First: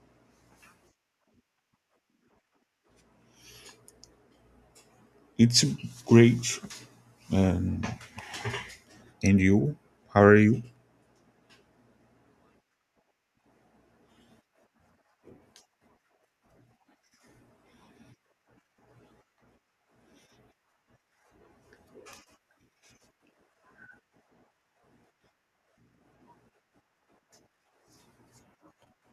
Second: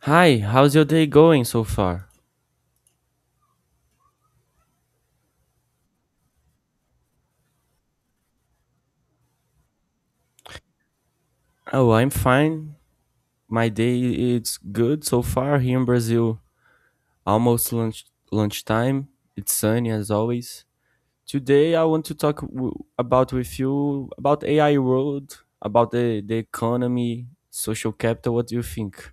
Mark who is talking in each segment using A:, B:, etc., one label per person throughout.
A: Hi, how's your day going so far?
B: It's great. Um, and you? How are you?
A: Oh, I'm fine. My day it's good so far here in Brazil. Almost lunchtime. It's sunny as always. Today I want to talk w- about with you about AI world, about the economy, social capital. What do you think?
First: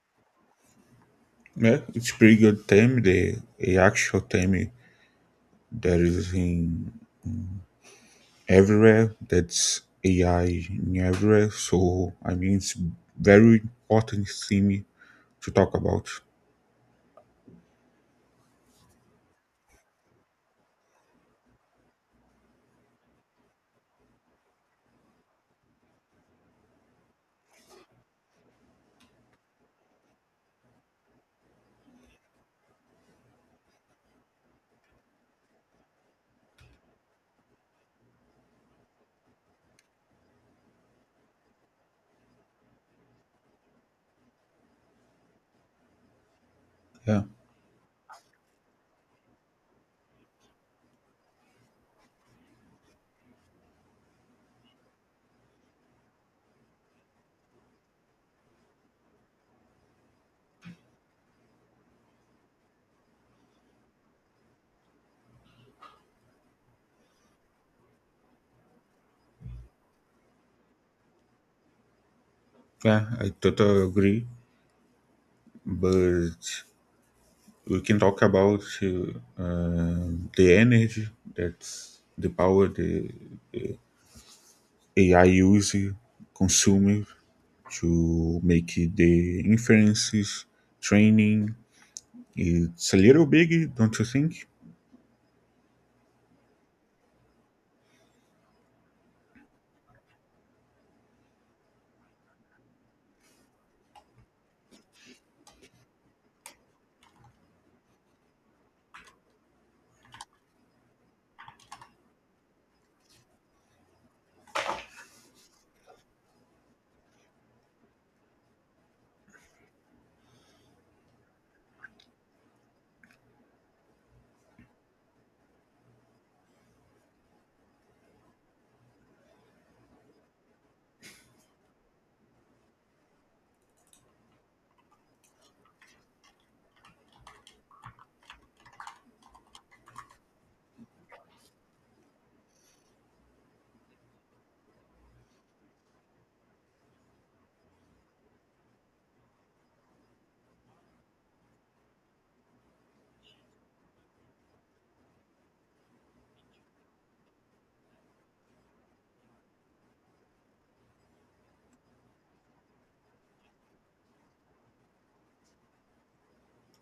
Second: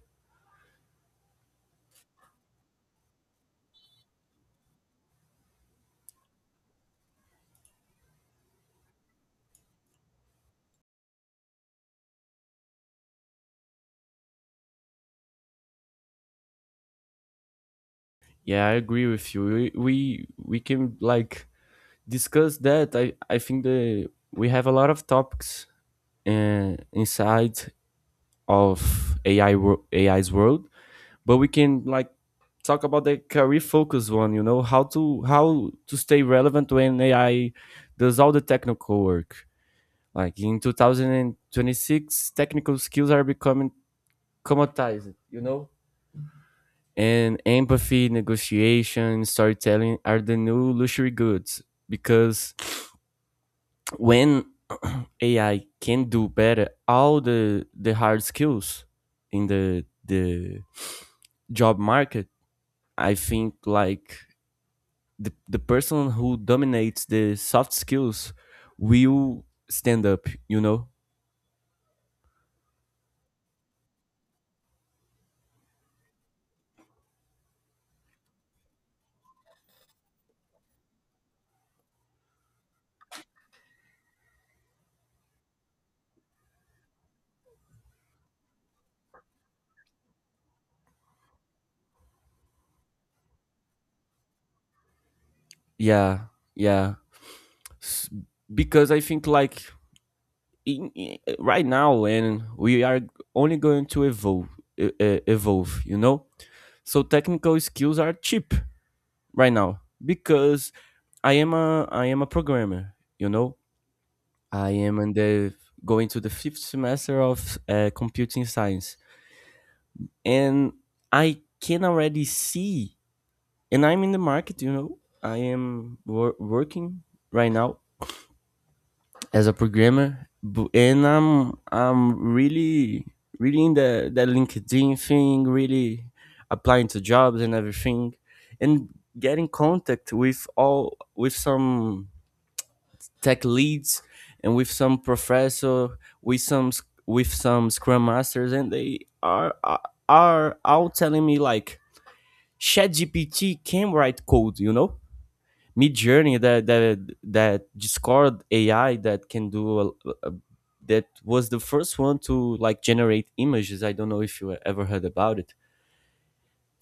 B: Yeah, it's pretty good team. The a actual team that is in everywhere. That's AI in everywhere. So I mean, it's very important thing to talk about.
A: Yeah, I agree with you. We can, like, discuss that. I think the we have a lot of topics inside of AI's world, but we can, like, talk about the career focus one, you know, how to stay relevant when ai does all the technical work, like in 2026. Technical skills are becoming commoditized, you know,
B: Yeah,
A: and empathy, negotiation, storytelling are the new luxury goods, because when ai can do better all the hard skills in the job market. I think, like, the person who dominates the soft skills will stand up, you know?
B: yeah, I totally agree. But we can talk about the energy that's the power the AI uses, consumes to make the inferences training. It's a little big, don't you think?
A: Yeah, yeah. S- Because I think, like, right now, and we are only going to evolve, evolve, you know? So technical skills are cheap right now, because I am a programmer, you know? I am in the going to the fifth semester of computing science, and I can already see, and I'm in the market. You know, I am working right now as a programmer, and I'm really really in the, that LinkedIn thing, really applying to jobs and everything, and getting contact with all, with some tech leads and with some professor, with with some scrum masters, and they are are all telling me, like, ChatGPT can write code, you know? Midjourney, that Discord AI, that can do a- that was the first one to, like, generate images. I don't know if you ever heard about it.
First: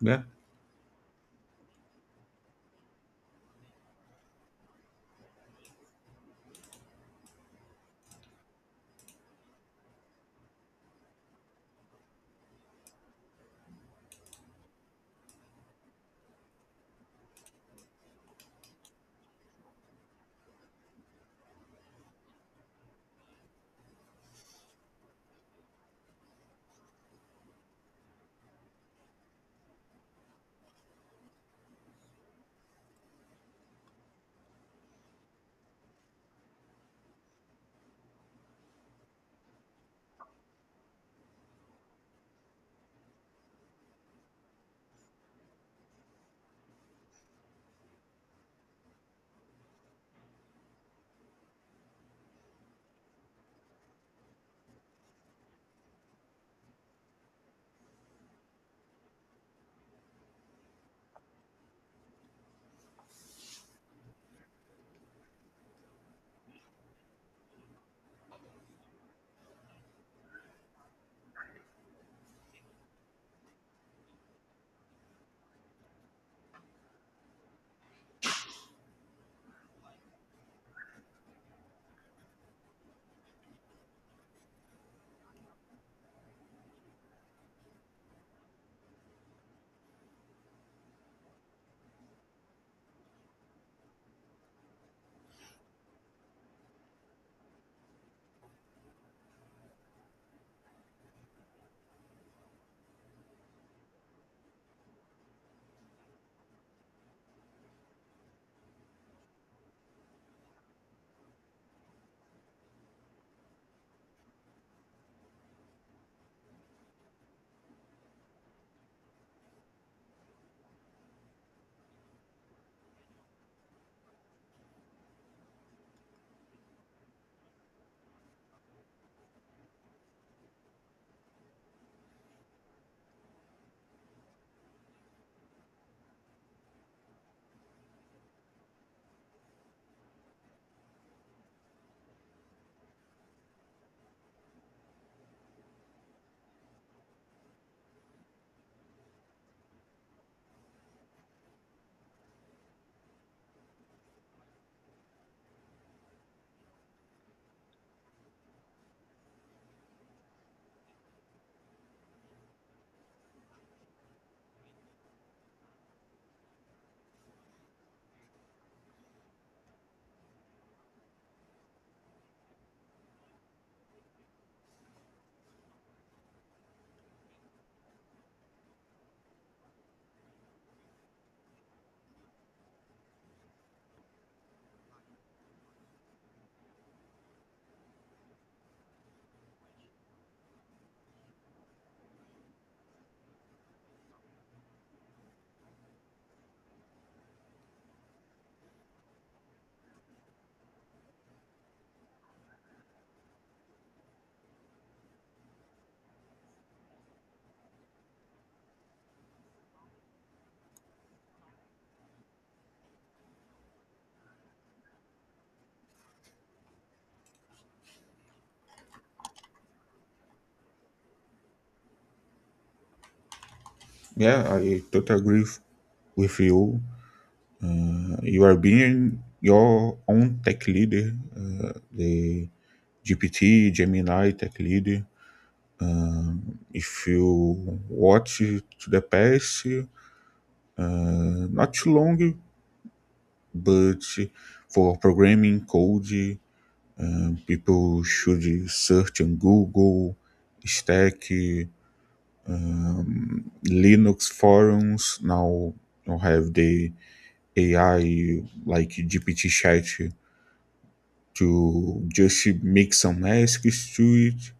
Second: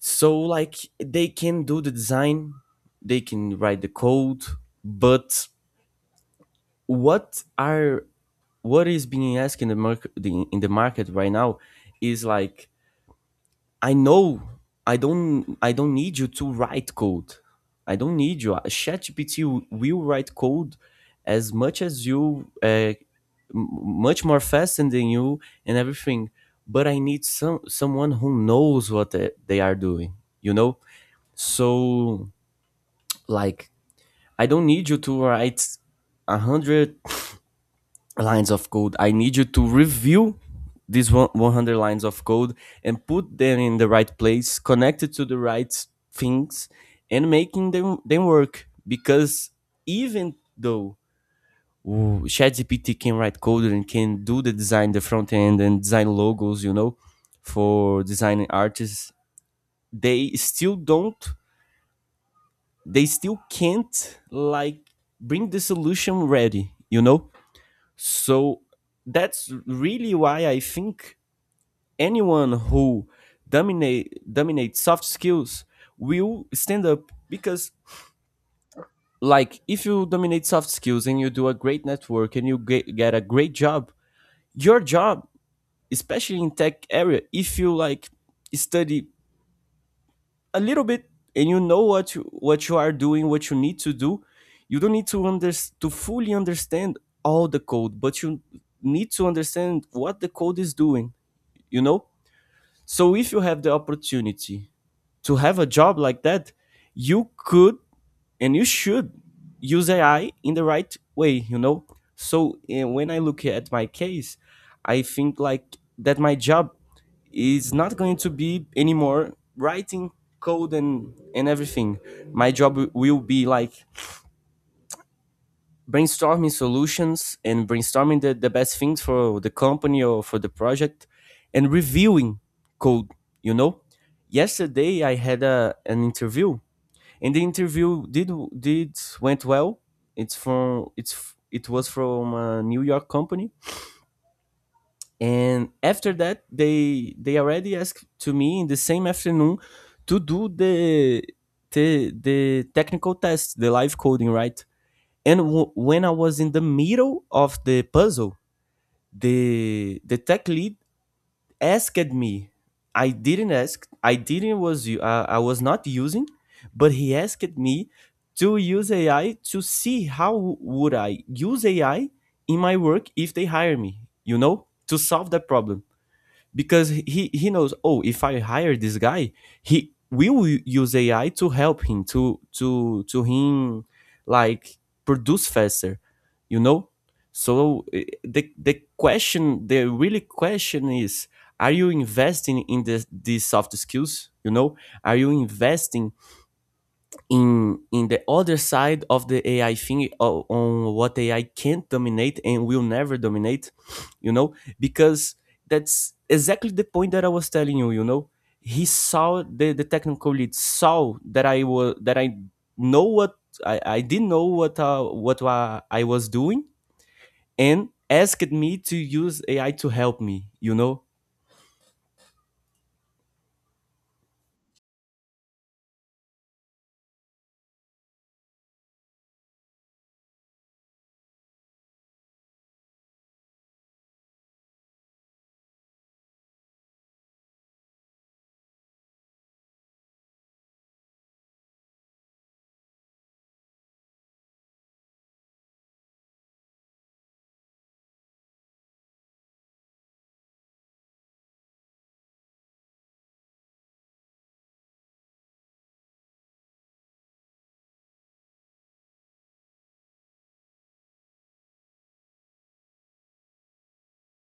B: Yeah,
A: like, they can do the design, they can write the code, but what are what is being asked in the market, right now is, like, I know, I don't need you to write code. I don't need you. ChatGPT will write code as much as you, much more faster than you, and everything. But I need someone who knows what they are doing. You know, so, like, I don't need you to write a hundred lines of code. I need you to review these 100 lines of code and put them in the right place, connected to the right things, and making them work. Because even though ChatGPT can write code and can do the design, the front end, and design logos, you know, for designing artists, they still don't, they still can't, like, bring the solution ready, you know? So that's really why I think anyone who dominates soft skills will stand up, because, like, if you dominate soft skills and you do a great network and you get a great job, your job, especially in tech area, if you, like, study a little bit and you know what you are doing, what you need to do, you don't need to to fully understand all the code, but you need to understand what the code is doing, you know? So if you have the opportunity to have a job like that, you could, and you should use AI in the right way, you know? So when I look at my case, I think, like, that my job is not going to be anymore writing code and everything. My job will be, like, brainstorming solutions and brainstorming the best things for the company or for the project, and reviewing code, you know. Yesterday I had an interview, and the interview did went well. It was from a New York company, and after that, they already asked to me in the same afternoon to do the technical test, the live coding, right? And when I was in the middle of the puzzle, the tech lead asked me. I didn't ask. I was not using, but he asked me to use AI to see how would I use AI in my work if they hire me. You know, to solve that problem, because he knows, oh, if I hire this guy, he will use ai to help him to him, like, produce faster, you know. So the question, the really question is, are you investing in these soft skills, you know, are you investing in the other side of the AI thing, on what AI can't dominate and will never dominate, you know, because that's exactly the point that I was telling you. You know, he saw the technical lead saw that I was that I know what, I didn't know what I was doing, and asked me to use AI to help me, you know.
B: yeah, I totally agree with you. You are being your own tech leader, the GPT, Gemini tech leader. If you watch to the past, not too long, but for programming code, people should search on Google, Stack, Linux forums, now have the AI like GPT chat to just make some asks to it,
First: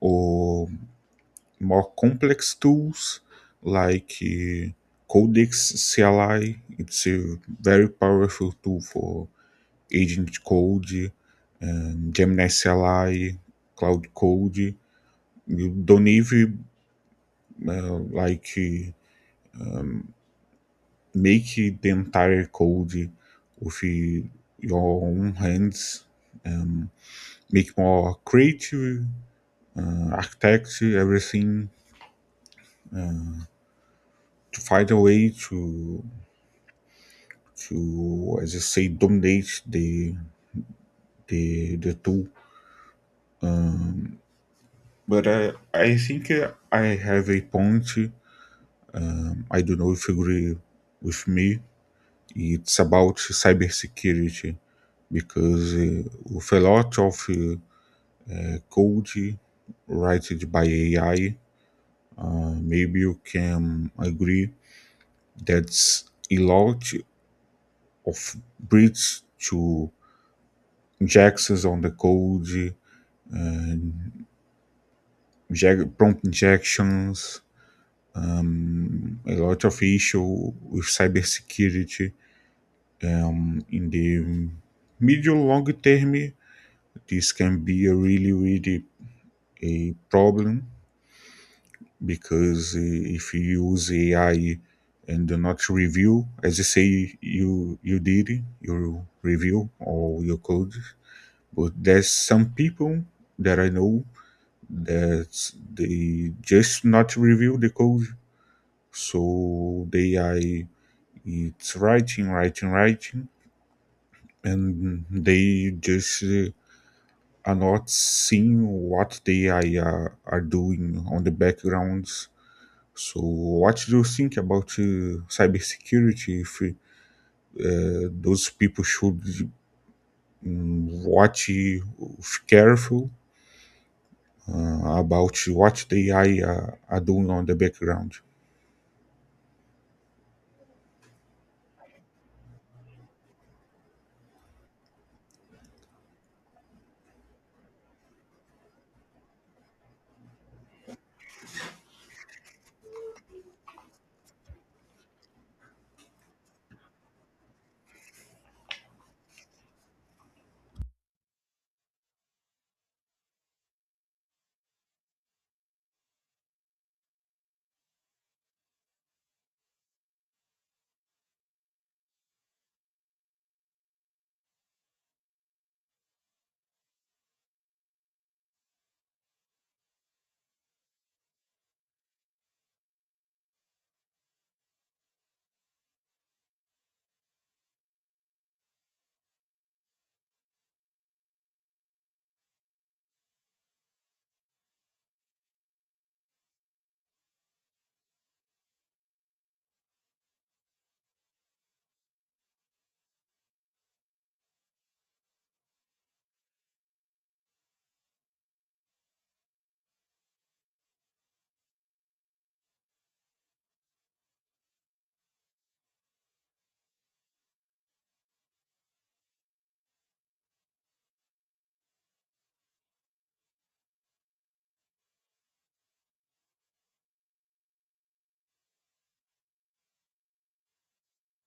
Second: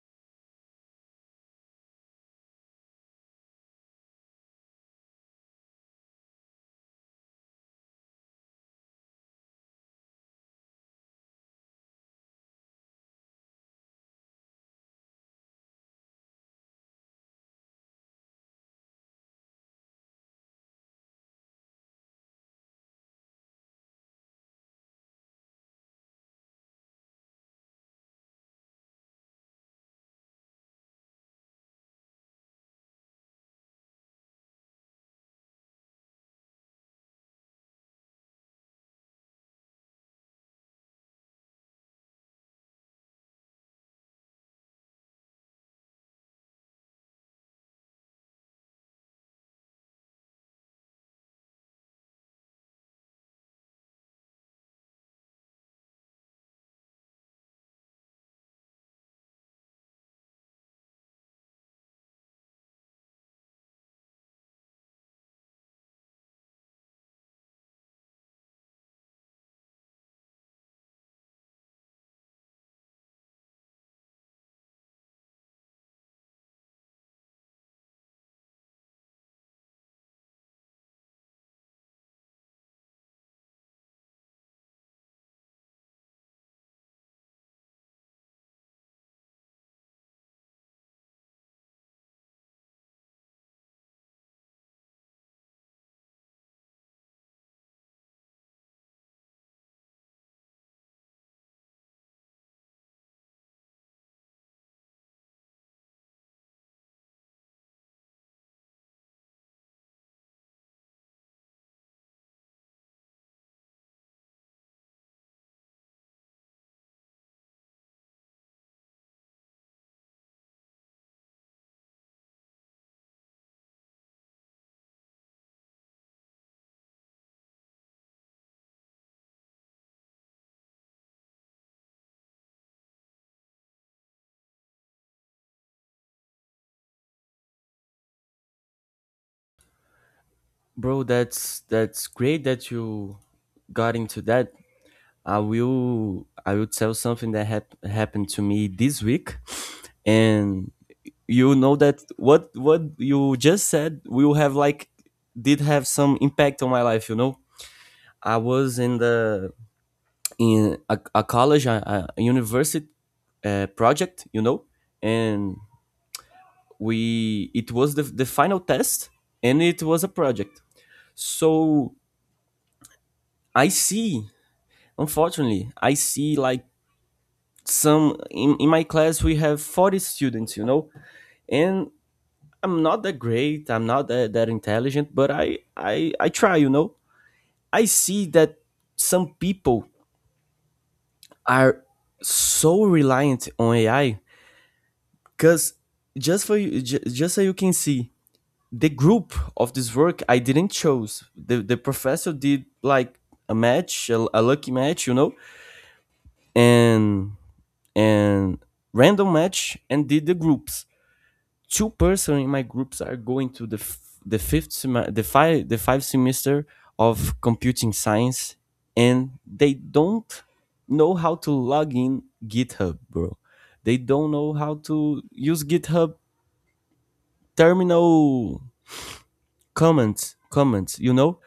B: or more complex tools like Codex CLI. It's a very powerful tool for agent code, Gemini CLI, cloud code. You don't even uh, like uh, make the entire code with your own hands, make more creative, architect everything to find a way to as I say dominate the tool. But I think I have a point. I don't know if you agree with me. It's about cybersecurity because with a lot of code written by AI. Maybe you can agree that's a lot of bridge to injections on the code, prompt injections, a lot of issue with cybersecurity. In the medium long term, this can be a really, really a problem because if you use AI and do not review, as you say, you did you review all your code. But there's some people that I know that they just not review the code, so they are, it's writing, writing, writing, and they just are not seeing what they I are doing on the backgrounds. So, what do you think about cybersecurity? If those people should watch, careful, about what the AI are doing on the background.
A: Bro, that's great that you got into that. I will tell something that happened to me this week, and you know that what you just said will have, like, did have some impact on my life, you know. I was in a college, a university project, you know, and we, it was the final test, and it was a project. So I see, unfortunately, I see, like, some, in my class we have 40 students, you know, and I'm not that great, I'm not that intelligent, but I try, you know. I see that some people are so reliant on ai, because just for you, just so you can see, the group of this work, I didn't choose, the professor did, like, a match, a lucky match, you know, and and random match and did the groups. Two person in my groups are going to the f- the fifth sem- the five semester of computing science, and they don't know how to log in github, bro. They don't know how to use github terminal, comments, you know.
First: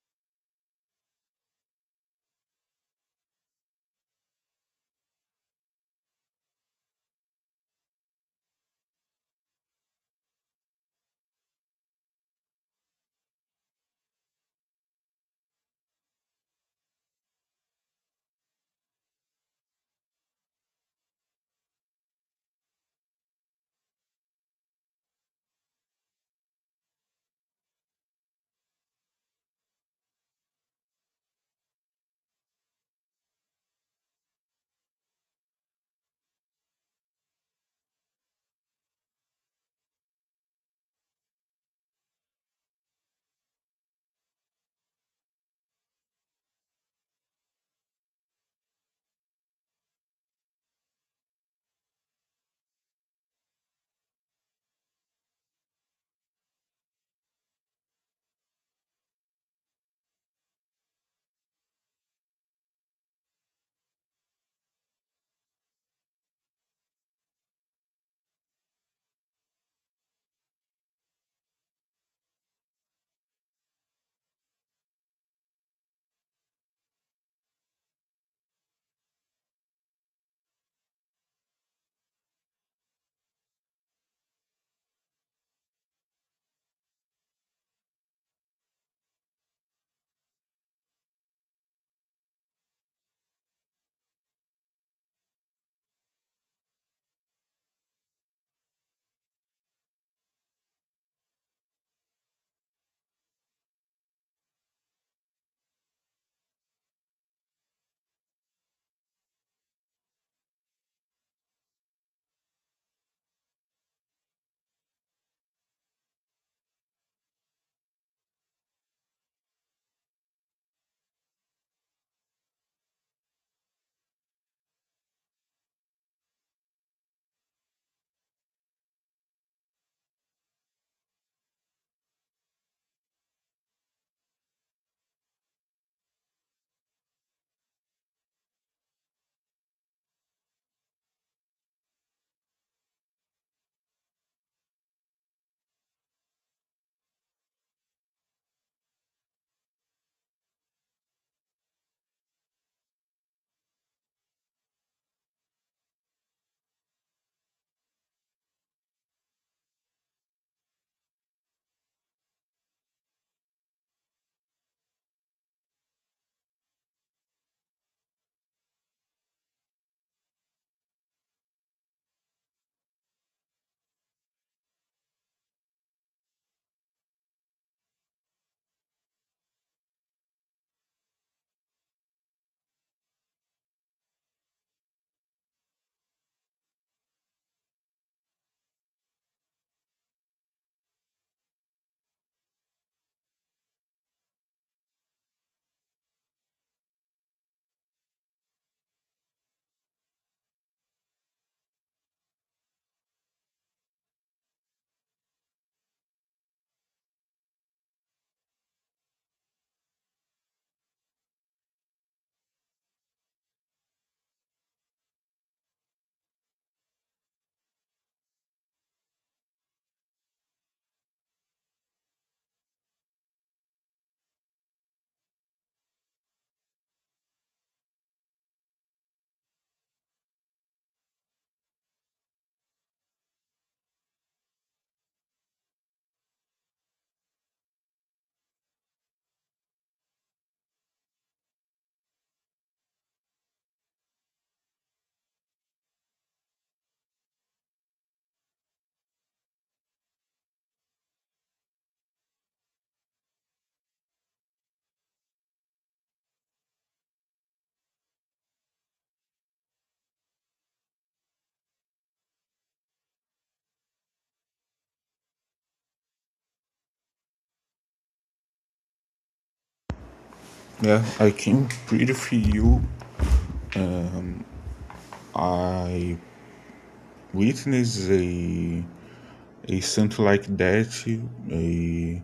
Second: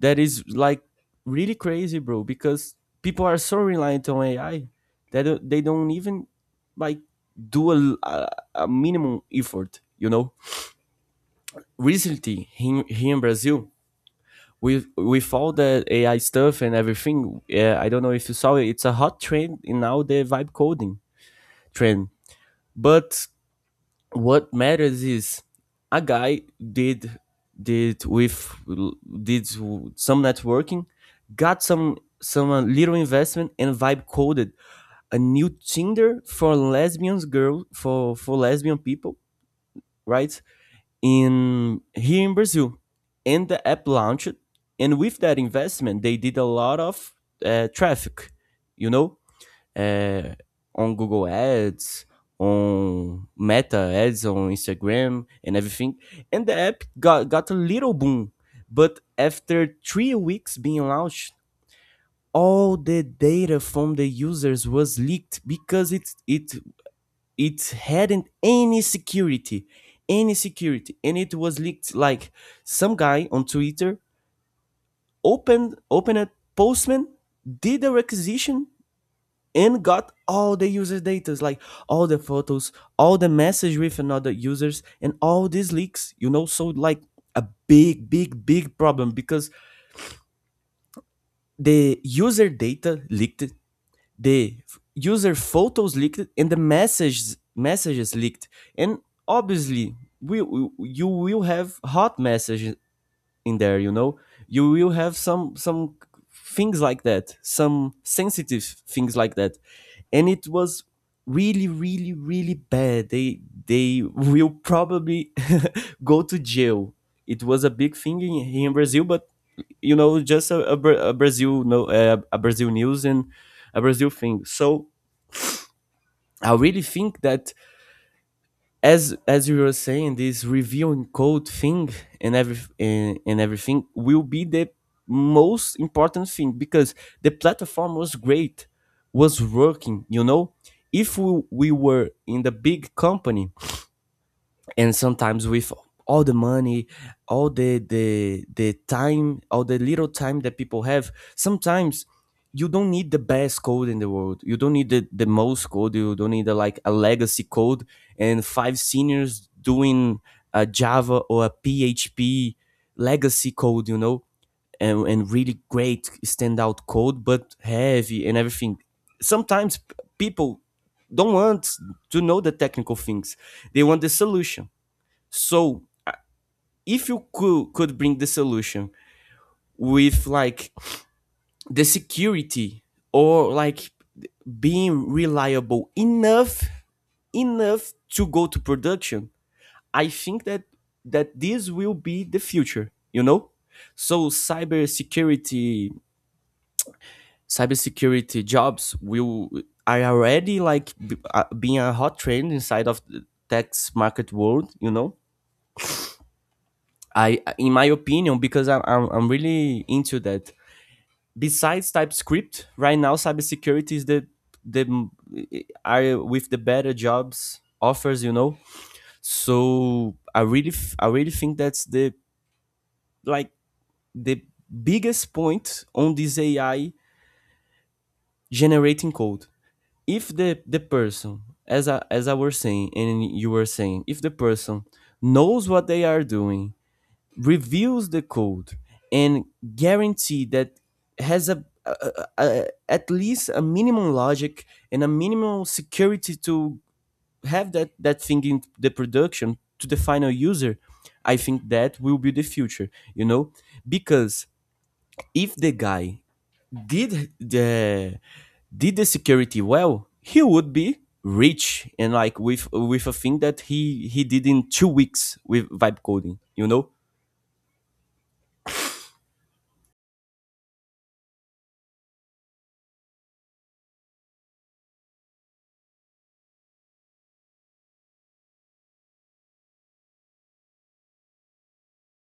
A: That is, like, really crazy, bro, because people are so reliant on ai that they don't even, like, do a minimum effort, you know. Recently, here in Brazil, with all the AI stuff and everything, yeah, I don't know if you saw it, it's a hot trend in now, the vibe coding trend. But what matters is, a guy did did with did some networking, got some little investment and vibe coded a new Tinder for lesbians girl for lesbian people, right? In here in Brazil. And the app launched, and with that investment, they did a lot of traffic, you know, uh, on Google Ads, on Meta Ads, on Instagram, and everything. And the app got a little boom, but after 3 weeks being launched, all the data from the users was leaked because it hadn't any security, and it was leaked, like, some guy on twitter opened a postman, did a requisition, and got all the user data, like, all the photos, all the message with another users, and all these leaks, you know. So, like, a big problem, because the user data leaked, the user photos leaked, and the messages leaked, and, obviously, we you will have hot messages in there, you know. You will have some things like that, some sensitive things like that, and it was really bad. They will probably go to jail. It was a big thing, here in brazil, but, you know, just a brazil no a brazil news, and a brazil thing. So I really think that, as you were saying, this review and code thing and every, and everything will be the most important thing, because the platform was great, was working, you know. If we were in the big company, and sometimes with all the money, all the the time, all the little time that people have, sometimes you don't need the best code in the world, you don't need the most code, you don't need like a legacy code, and five seniors doing a java or a php legacy code, you know, and, really great standout code, but heavy and everything. Sometimes people don't want to know the technical things, they want the solution. So if you could bring the solution with, like, the security, or, like, being reliable enough to go to production, I think that this will be the future, you know? So cybersecurity jobs will, are already, like, being a hot trend inside of the tech market world, you know? I In my opinion, because I'm really into that, besides TypeScript, right now cybersecurity is the, are with the better jobs offers, you know. So I really think that's the, like, the biggest point on this AI generating code. If the person, as I was saying and you were saying, if the person knows what they are doing, reviews the code, and guarantee that has at least a minimum logic and a minimum security to have that thing in the production to the final user, I think that will be the future, you know. Because if the guy did the did the security well, he would be rich, and, like, with a thing that he did in 2 weeks with vibe coding, you know.
B: Yeah, I can pretty feel I witness a something like that, a,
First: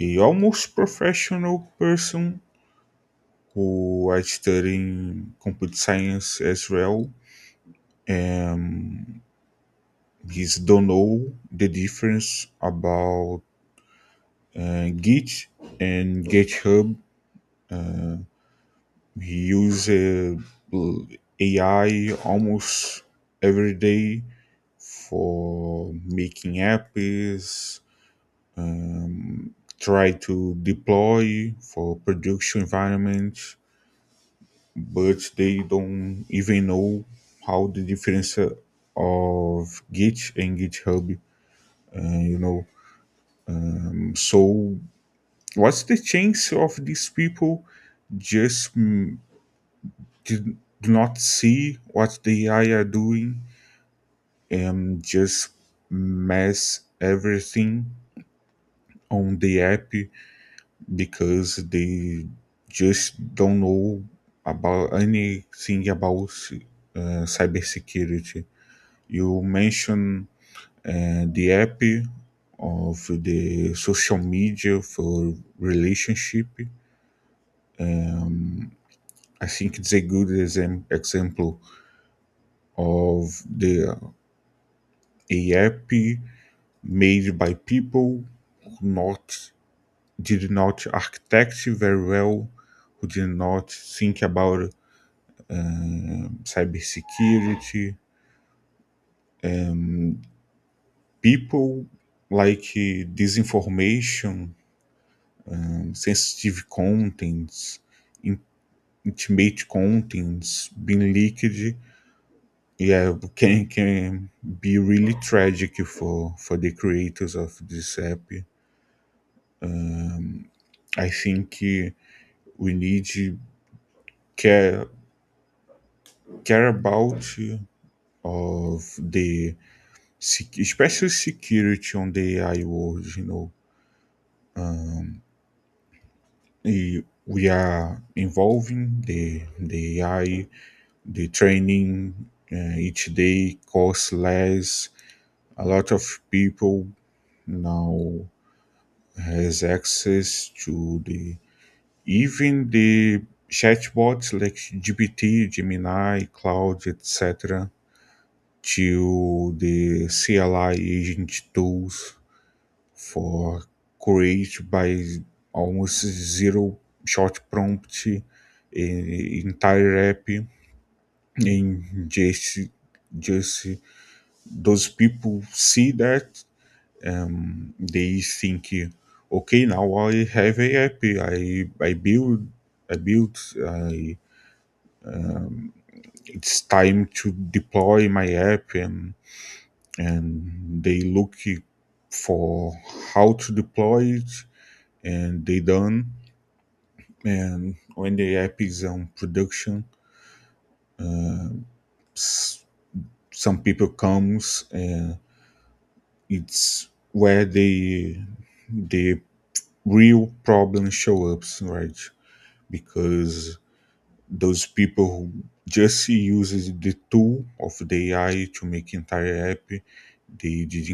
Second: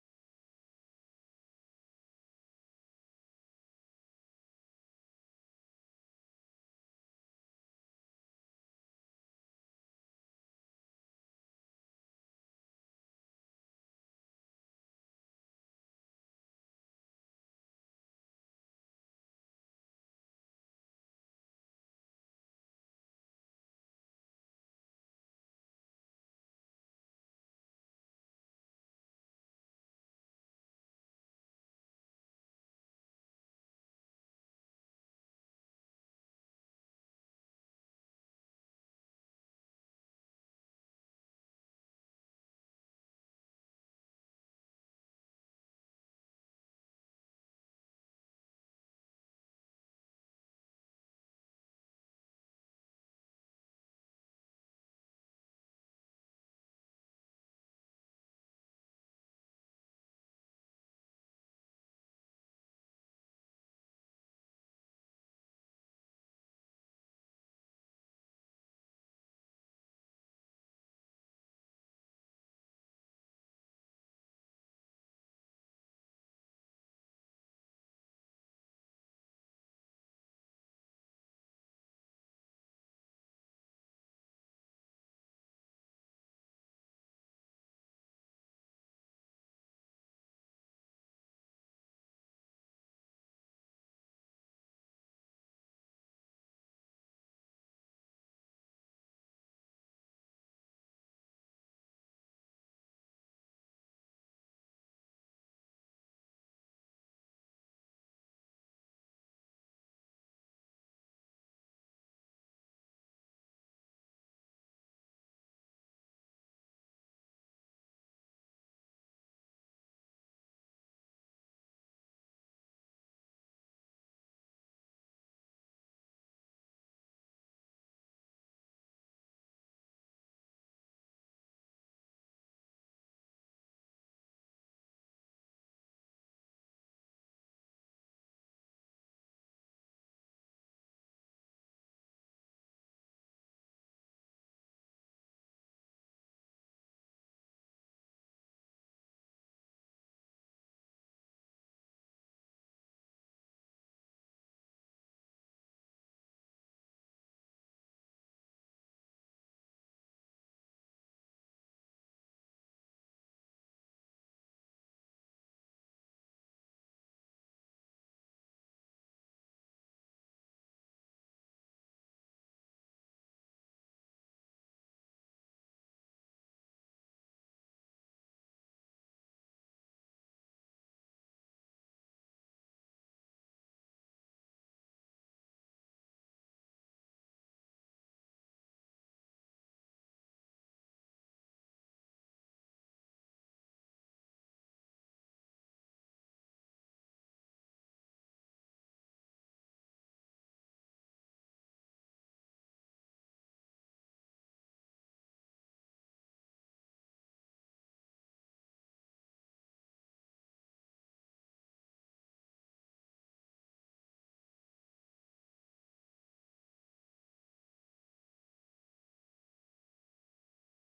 B: a almost professional person who is studying computer science as well. And he don't know the difference about Git and GitHub. Uses AI almost every day for making apps, try to deploy for production environments, but they don't even know how the difference of Git and GitHub, you know. So, what's the chance of these people just did, do not see what the AI are doing and just mess everything on the app because they just don't know about anything about cybersecurity. You mentioned the app of the social media for relationship. Um, I think it's a good example of the a app made by people, not did not architect very well, who did not think about cybersecurity. People like disinformation, sensitive contents, in- intimate contents being leaked. Yeah, can be really tragic for the creators of this app. I think we need to care care about of the special security on the AI world, you know. Eh, We are involving the AI, the training each day costs less. A lot of people now has access to the, even the chatbots like GPT, Gemini, Cloud, etc. To the CLI agent tools for create by almost zero short prompt entire app. And just those people see that they think, okay, now I have a app, I built I, it's time to deploy my app. And they look for how to deploy it, and they done. And when the app is on production, s- some people comes, and it's where the real problem show up, right? Because those people who just uses the tool of the AI to make entire app, they didn't